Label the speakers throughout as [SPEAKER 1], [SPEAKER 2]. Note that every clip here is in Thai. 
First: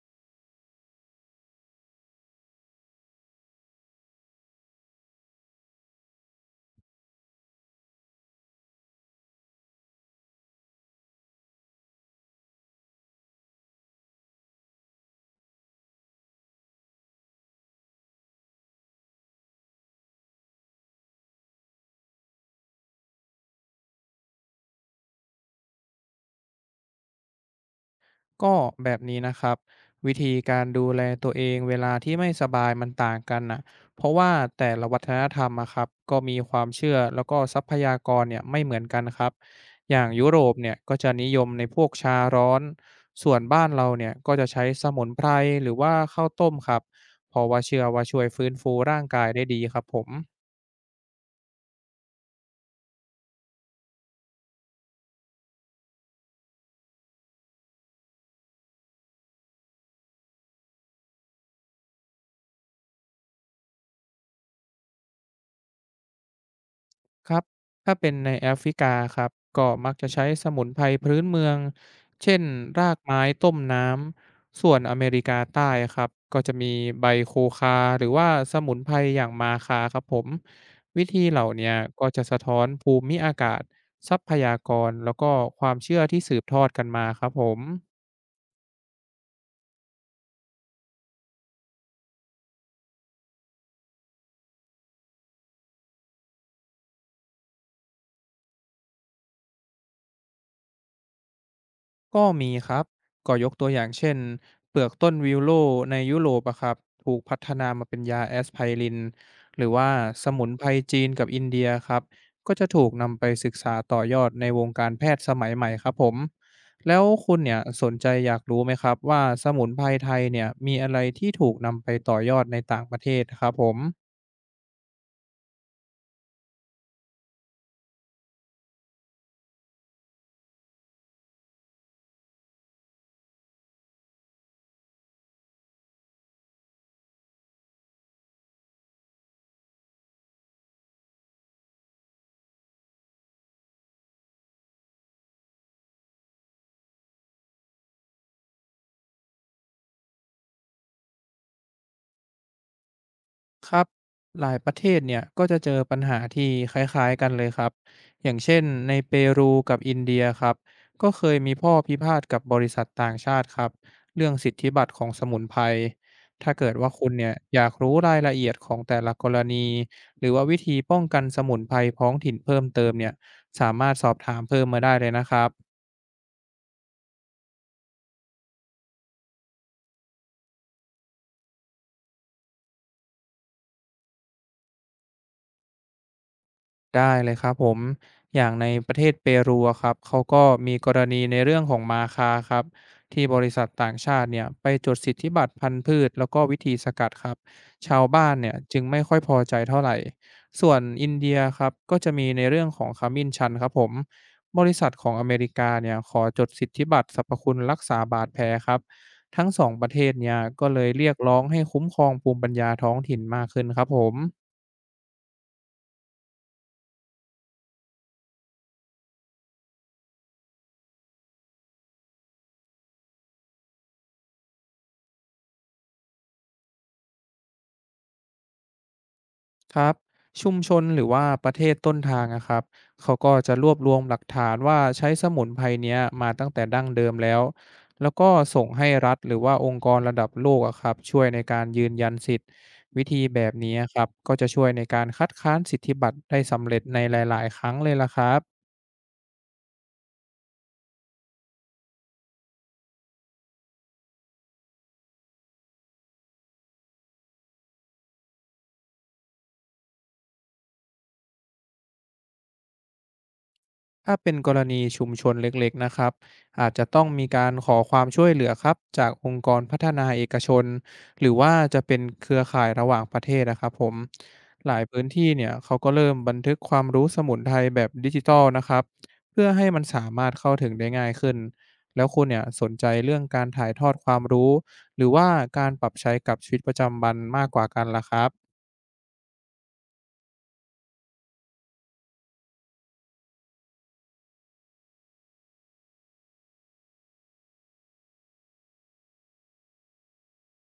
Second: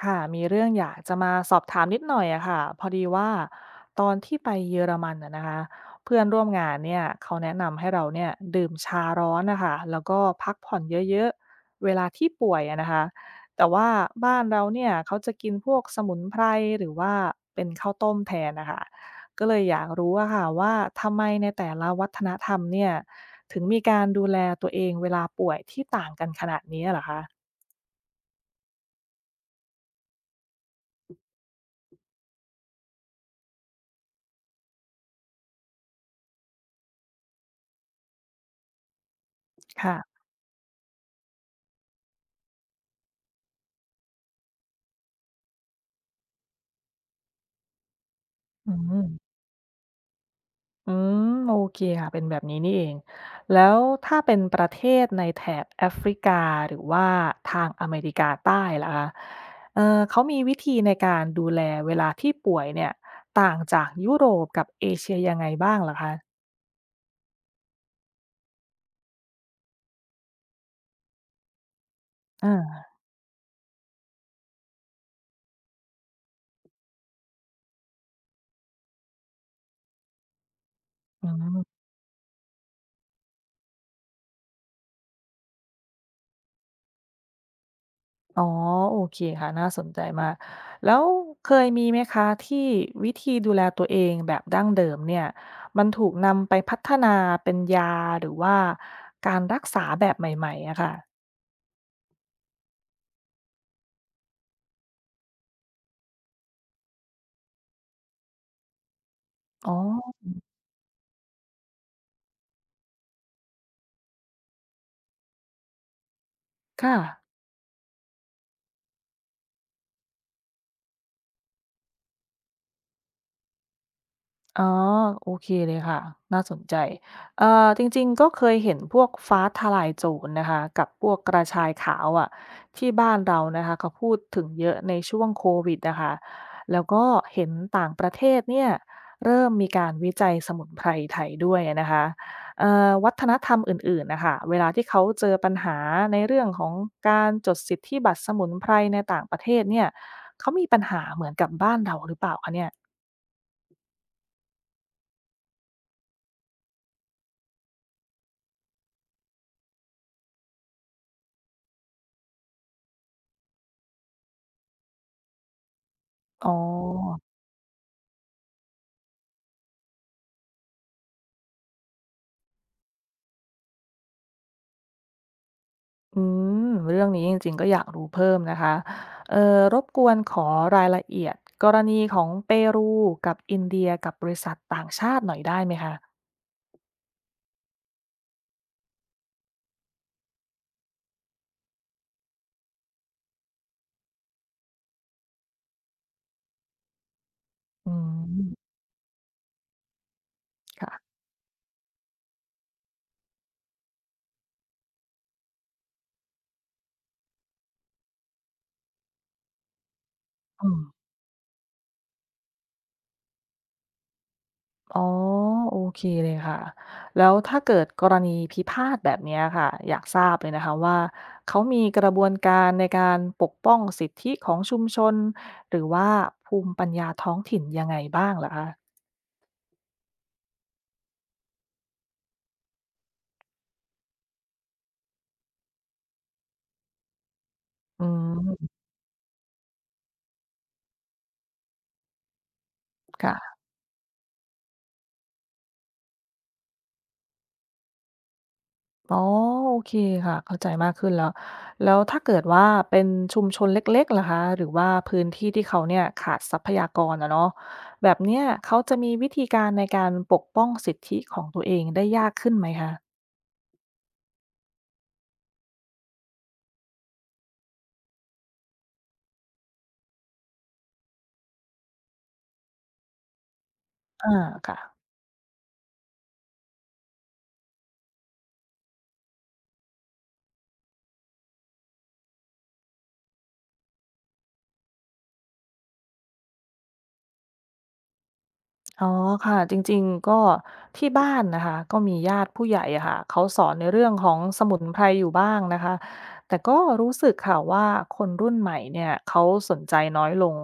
[SPEAKER 1] ค่ะมีเรื่องอยากจะมาสอบถามนิดหน่อยอะค่ะพอดีว่าตอนที่ไปเยอรมันอะนะคะเพื่อนร่วมงานเนี่ยเขาแนะนำให้เราเนี่ยดื่มชาร้อนนะคะแล้วก็พักผ่อนเยอะๆเวลาที่ป่วยอะนะคะแต่ว่าบ้านเราเนี่ยเขาจะกินพวกสมุนไพรหรือว่าเป็นข้าวต้มแทนนะคะก็เลยอยากรู้อะค่ะว่าทำไมในแต่ละวัฒนธรรมเนี่ยถึงมีการดูแลตัวเองเวลาป่วยที่ต่างกันขนาดนี้เหรอคะ
[SPEAKER 2] ก็แบบนี้นะครับวิธีการดูแลตัวเองเวลาที่ไม่สบายมันต่างกันนะเพราะว่าแต่ละวัฒนธรรมอะครับก็มีความเชื่อแล้วก็ทรัพยากรเนี่ยไม่เหมือนกันครับอ
[SPEAKER 1] ค่ะ
[SPEAKER 2] ย่างยุโรปเนี่ยก็จะนิยมในพวกชาร้อนส่วนบ้านเราเนี่ยก็จะใช้สมุนไพรหรือว่าข้าวต้มครับเพราะว่าเชื่อว่าช่วยฟื้น
[SPEAKER 1] อื
[SPEAKER 2] ฟูร่างกาย
[SPEAKER 1] ม
[SPEAKER 2] ได้ดีครับผม
[SPEAKER 1] อืมโอเคค่ะเป็นแบบนี้นี่เองแล้วถ้าเป็นประเทศในแถบแอฟริกาหรือว่าทางอเมริกาใต้ล่ะคะเออเขามีวิธีในการดูแลเวลาที่ป่วยเนี่ยต่างจากยุโรปกับเอเชียยังไงบ้างล่ะคะ
[SPEAKER 2] ครับ ถ้าเป็นในแอฟริกาครับ ก็มักจะใช้สมุนไพรพื้นเมือง เช่น
[SPEAKER 1] อ่า
[SPEAKER 2] รากไม้ต้มน้ำ ส่วนอเมริกาใต้ครับ ก็จะมีใบโคคาหรือว่าสมุนไพรอย่างมาคาครับผม วิธี
[SPEAKER 1] อื
[SPEAKER 2] เหล่าเนี้ย
[SPEAKER 1] ม
[SPEAKER 2] ก็จะสะท้อนภูมิอากาศทรัพยากรแล้วก็ความเชื่อที่สืบทอดกันมาครับผม
[SPEAKER 1] อ๋อโอเคค่ะน่าสนใจมากแล้วเคยมีไหมคะที่วิธีดูแลตัวเองแบบดั้งเดิมเนี่ยมันถูกนำไปพัฒนาเป็นยาหรือว่าการรักษาแบบใหม่ๆอะค่ะ
[SPEAKER 2] ก็มีครับก็ยกตัวอย่างเช่นเปลือกต้นวิวโลในยุโรปอะครับถูกพัฒนามาเป็นยาแอสไพรินหรื
[SPEAKER 1] อ๋
[SPEAKER 2] อ
[SPEAKER 1] อ
[SPEAKER 2] ว่าสมุนไพรจีนกับอินเดียครับก็จะถูกนำไปศึกษาต่อยอดในวงการแพทย์สมัยใหม่ครับผม
[SPEAKER 1] ค่ะ
[SPEAKER 2] แล้วคุณเนี่ยสนใจอยากรู้ไหมครับว่าสมุนไพรไทยเนี่ยมีอะไรที่ถูกนำไปต่อยอดในต่างประเทศครับผม
[SPEAKER 1] อ๋อโอเคเลยค่ะน่าสนใจจริงๆ ก็เคยเห็นพวกฟ้าทะลายโจรนะคะกับพวกกระชายขาวอะที่บ้านเรานะคะเขาพูดถึงเยอะในช่วงโควิดนะคะแล้วก็เห็นต่างประเทศเนี่ยเริ่มมีการวิจัยสมุนไพรไทยด้วยนะคะวัฒนธรรมอื่นๆนะคะเวลาที่เขาเจอปัญหาในเรื่องของการจดสิทธิบัตรสมุนไพรในต่างประเทศเนี่ยเขามีปัญหาเหมือนกับบ้านเราหรือเปล่าคะเนี่ย
[SPEAKER 2] ครับหลายประเทศเนี่ยก็จะเจอปัญหาที่คล้ายๆกันเลยครับอย่างเช่นในเปรูกับอินเดียครับก็เคยมีข้อพิพาทกับบริษัทต่างชาติครับเรื่องสิทธิบัตรของสมุนไพร
[SPEAKER 1] อ๋
[SPEAKER 2] ถ้าเกิดว่าคุณ
[SPEAKER 1] อ
[SPEAKER 2] เนี่ยอยากรู้รายละเอียดของแต่ละกรณีหรือว่าวิธีป้องกันสมุนไพรท้องถิ่นเพิ่มเติมเนี่ยสามารถสอบถามเพิ่มมาได้เลยนะครับ
[SPEAKER 1] อืมเรื่องนี้จริงๆก็อยากรู้เพิ่มนะคะเอ่อรบกวนขอรายละเอียดกรณีของเปรูกับอินเดียกับบริษัทต่างชาติหน่อยได้ไหมคะ
[SPEAKER 2] ได้เลยครับผมอย่างในประเทศเปรูอะครับเขาก็มีกรณีในเรื่องของมาคาครับที่บริษัทต่างชาติเนี่ยไปจดสิทธิบัตรพันธุ์พืชแล้วก็วิธีสกัดครับ
[SPEAKER 1] อื
[SPEAKER 2] ชาวบ้านเนี่ย
[SPEAKER 1] ม
[SPEAKER 2] จึงไม่ค่อยพอใจเท่าไหร่ส่วนอิ
[SPEAKER 1] ค่ะ
[SPEAKER 2] นเดียครับก็จะมีในเรื่องของขมิ้นชันครับผม บริษัทของอเมริกาเนี่ยขอจดสิทธิบัตรสรรพคุณรักษาบาดแผลครับทั้งสองประเทศเนี่ยก็
[SPEAKER 1] อื
[SPEAKER 2] เล
[SPEAKER 1] ม
[SPEAKER 2] ยเรียกร้องให้คุ้มครองภูมิปัญญาท้องถิ่นมากขึ้นครับผม
[SPEAKER 1] อ๋อโอเคเลยค่ะแล้วถ้าเกิดกรณีพิพาทแบบเนี้ยค่ะ อยากทราบเลยนะคะว่าเขามีกระบวนการในการปกป้องสิทธิของชุมชนหรือว่าภูมิปัญญาท้องถิ่นยังไงบ้างเหรอคะ
[SPEAKER 2] ครับชุมชนหรือว่าประเทศต้นทางนะครับเขาก็จะรวบรวมหลักฐานว่าใช้สมุนไพรเนี้ยมาตั้งแต่ดั้งเดิมแล้ว
[SPEAKER 1] อื
[SPEAKER 2] แล้วก็ส่ง
[SPEAKER 1] ม
[SPEAKER 2] ให้รัฐหรือว่าองค์กรระดับโลกอะครับช่วยในการยืนยันสิทธิ์วิธีแบบ
[SPEAKER 1] ค่ะ
[SPEAKER 2] นี้ครับก็จะช่วยในการคัดค้านสิทธิบัตรได้สำเร็จในหลายๆครั้งเลยล่ะครับ
[SPEAKER 1] อ๋อโอเคค่ะเข้าใจมากขึ้นแล้วแล้วถ้าเกิดว่าเป็นชุมชนเล็กๆล่ะคะหรือว่าพื้นที่ที่เขาเนี่ยขาดทรัพยากรอะเนาะแบบเนี้ยเขาจะมีวิธีการในการปกป้องสิทธิของตัวเองได้ยากขึ้นไหมคะ
[SPEAKER 2] ถ้าเป็นกรณีชุมชนเล็กๆนะครับอาจจะต้องมีการขอความช่วยเหลือครับจากองค์กรพัฒนาเอกชนหรือว่าจะเป็นเครือข่ายระหว่างประเทศนะครับผม
[SPEAKER 1] อา
[SPEAKER 2] หลาย
[SPEAKER 1] ค่ะ
[SPEAKER 2] พื้นที่เนี่ยเขาก็เริ่มบันทึกความรู้สมุนไพรแบบดิจิทัลนะครับเพื่อให้มันสามารถเข้าถึงได้ง่ายขึ้นแล้วคุณเนี่ยสนใจเรื่องการถ่ายทอดความรู้หรือว่าการปรับใช้กับชีวิตประจำวันมากกว่ากันล่ะครับ
[SPEAKER 1] อ๋อค่ะจริงๆก็ที่บ้านนะคะก็มีญาติผู้ใหญ่อะค่ะเขาสอนในเรื่องของสมุนไพรอยู่บ้างนะคะแต่ก็รู้สึกค่ะว่าคนรุ่นใหม่เนี่ยเขาสนใจน้อยลง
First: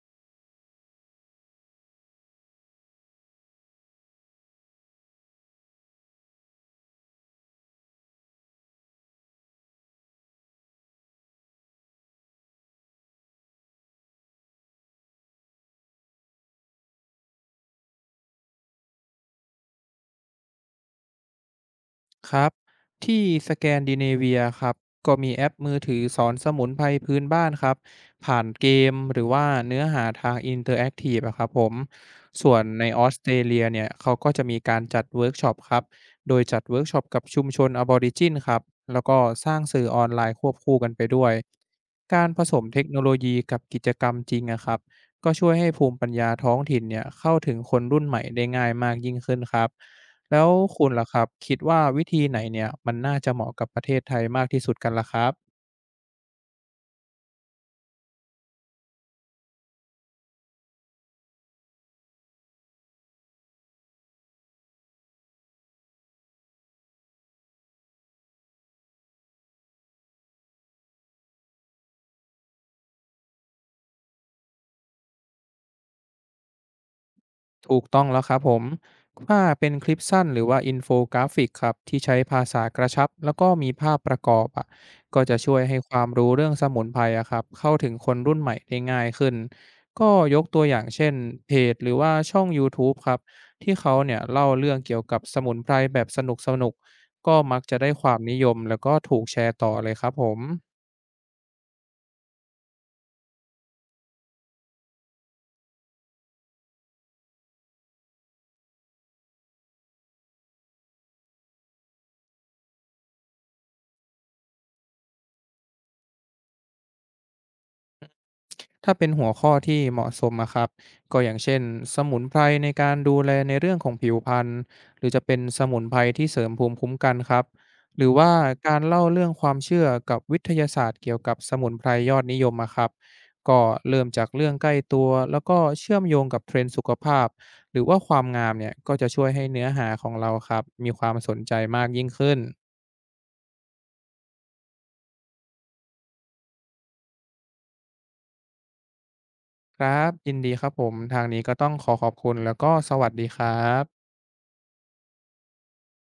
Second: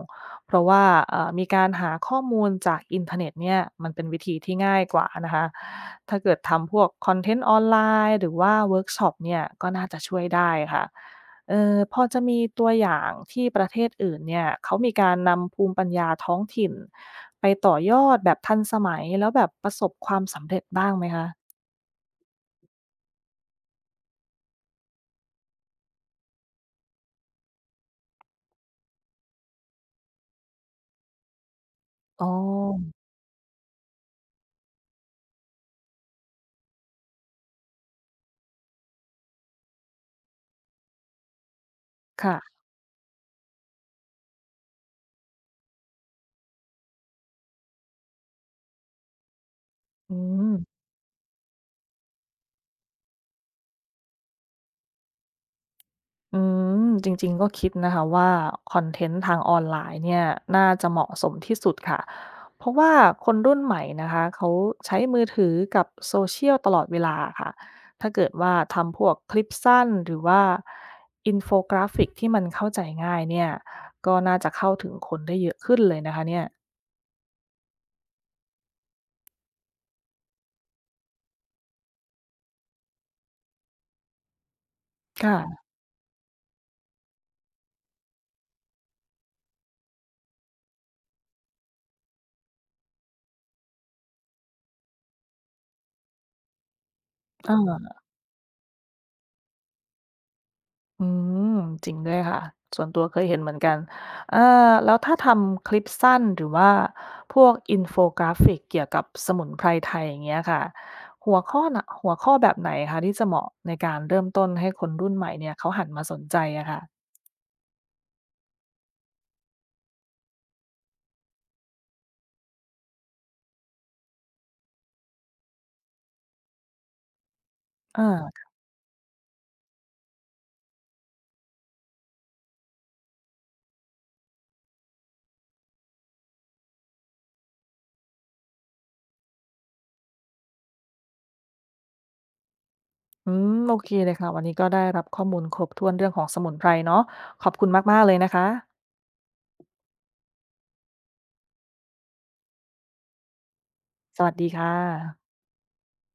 [SPEAKER 1] เพราะว่ามีการหาข้อมูลจากอินเทอร์เน็ตเนี่ยมันเป็นวิธีที่ง่ายกว่านะคะถ้าเกิดทำพวกคอนเทนต์ออนไลน์หรือว่าเวิร์กช็อปเนี่ยก็น่าจะช่วยได้ค่ะ พอจะมีตัวอย่างที่ประเทศอื่นเนี่ยเขามีการนำภูมิปัญญาท้องถิ่นไปต่อยอดแบบทันสมัยแล้วแบบประสบความสำเร็จบ้างไหมคะ
[SPEAKER 2] ครับที่สแกนดิเนเวียครับก็มีแอปมือถือสอนสมุนไพรพื้นบ้านครับผ่านเกมหรือว่าเนื้อหาทางอินเตอร์แอคทีฟอะครับผม
[SPEAKER 1] อ๋อ
[SPEAKER 2] ส่วนในออสเตรเลียเนี่ยเขาก็จะมีการจัดเวิร์กช็อปครับโดยจัดเวิร์กช็อปกับชุมชนอบอริจินครับแล้วก็สร้างสื่อออนไลน์ควบคู่กันไปด้วยการผส
[SPEAKER 1] ค่ะ
[SPEAKER 2] มเทคโนโลยีกับกิจกรรมจริงอะครับก็ช่วยให้ภูมิปัญญาท้องถิ่นเนี่ยเข้าถึงคนรุ่นใหม่ได้ง่ายมากยิ่งขึ้นครับ
[SPEAKER 1] อื
[SPEAKER 2] แล้ว
[SPEAKER 1] ม
[SPEAKER 2] คุณล่ะครับคิดว่าวิธีไหนเนี่ยมันน่าจะเหมาะกับประเทศไทยมากที่สุดกันล่ะครับ
[SPEAKER 1] อืมจริงๆก็คิดนะคะว่าคอนเทนต์ทางออนไลน์เนี่ยน่าจะเหมาะสมที่สุดค่ะเพราะว่าคนรุ่นใหม่นะคะเขาใช้มือถือกับโซเชียลตลอดเวลาค่ะถ้าเกิดว่าทำพวกคลิปสั้นหรือว่าอินโฟกราฟิกที่มันเข้าใจง่ายเนี่ยก็น่าจะเข้าถึงคนได้เยอะขึ้นเลยนะคะเนี่ย
[SPEAKER 2] ถูกต้องแล้วครับผมถ้าเป็นคลิปสั้นหรือว่าอินโฟกราฟิกครับที่ใช้ภาษากระชับแล้วก็มีภาพประกอบอ่ะก็จะช่วย
[SPEAKER 1] ค่ะ
[SPEAKER 2] ให้ความรู้เรื่องสมุนไพรอะครับเข้าถึงคนรุ่นใหม่ได้ง่ายขึ้นก็ยกตัวอย่างเช่นเพจหรือว่าช่องยูทูบครับที่เขาเนี่ยเล่าเรื่องเกี่ยวกับสมุนไพรแบบสนุกก็มักจะได้
[SPEAKER 1] อา
[SPEAKER 2] ความนิยมแล้วก็ถูกแชร์ต่อเลยครับผม
[SPEAKER 1] อืมจริงด้วยค่ะส่วนตัวเคยเห็นเหมือนกันอ่าแล้วถ้าทำคลิปสั้นหรือว่าพวกอินโฟกราฟิกเกี่ยวกับสมุนไพรไทยอย่างเงี้ยค่ะหัวข้อน่ะหัวข้อแบบไหนคะที่จะเหมาะในการเริ่มต้นให้คนรุ่นใหม่เนี่ยเขาหันมาสนใจอะค่ะ
[SPEAKER 2] ถ้าเป็นหัวข้อที่เหมาะสมอะครับก็อย่างเช่นสมุนไพรในการดูแลในเรื่องของผิวพรรณหรือจะเป็นสมุนไพรที่เสริมภูมิคุ้มกันครับห
[SPEAKER 1] อ่า
[SPEAKER 2] รือว่าการเล่าเรื่องความเชื่อกับวิทยาศาสตร์เกี่ยวกับสมุนไพรยอดนิยมอะครับก็เริ่มจากเรื่องใกล้ตัวแล้วก็เชื่อมโยงกับเทรนด์สุขภาพหรือว่าความงามเนี่ยก็จะช่วยให้เนื้อหาของเราครับมีความสนใจมากยิ่งขึ้น
[SPEAKER 1] อืมโอเคเลยค่ะวันนี้ก็ได้รับข้อมูลครบถ้วนเรื่องของสมุนไพรเนาะขอบคุณมากๆเลยนะคะ
[SPEAKER 2] ครับยินดีครับผมทางนี้ก็ต้องขอขอบคุณแล้วก็สวัสดีครับ
[SPEAKER 1] สวัสดีค่ะ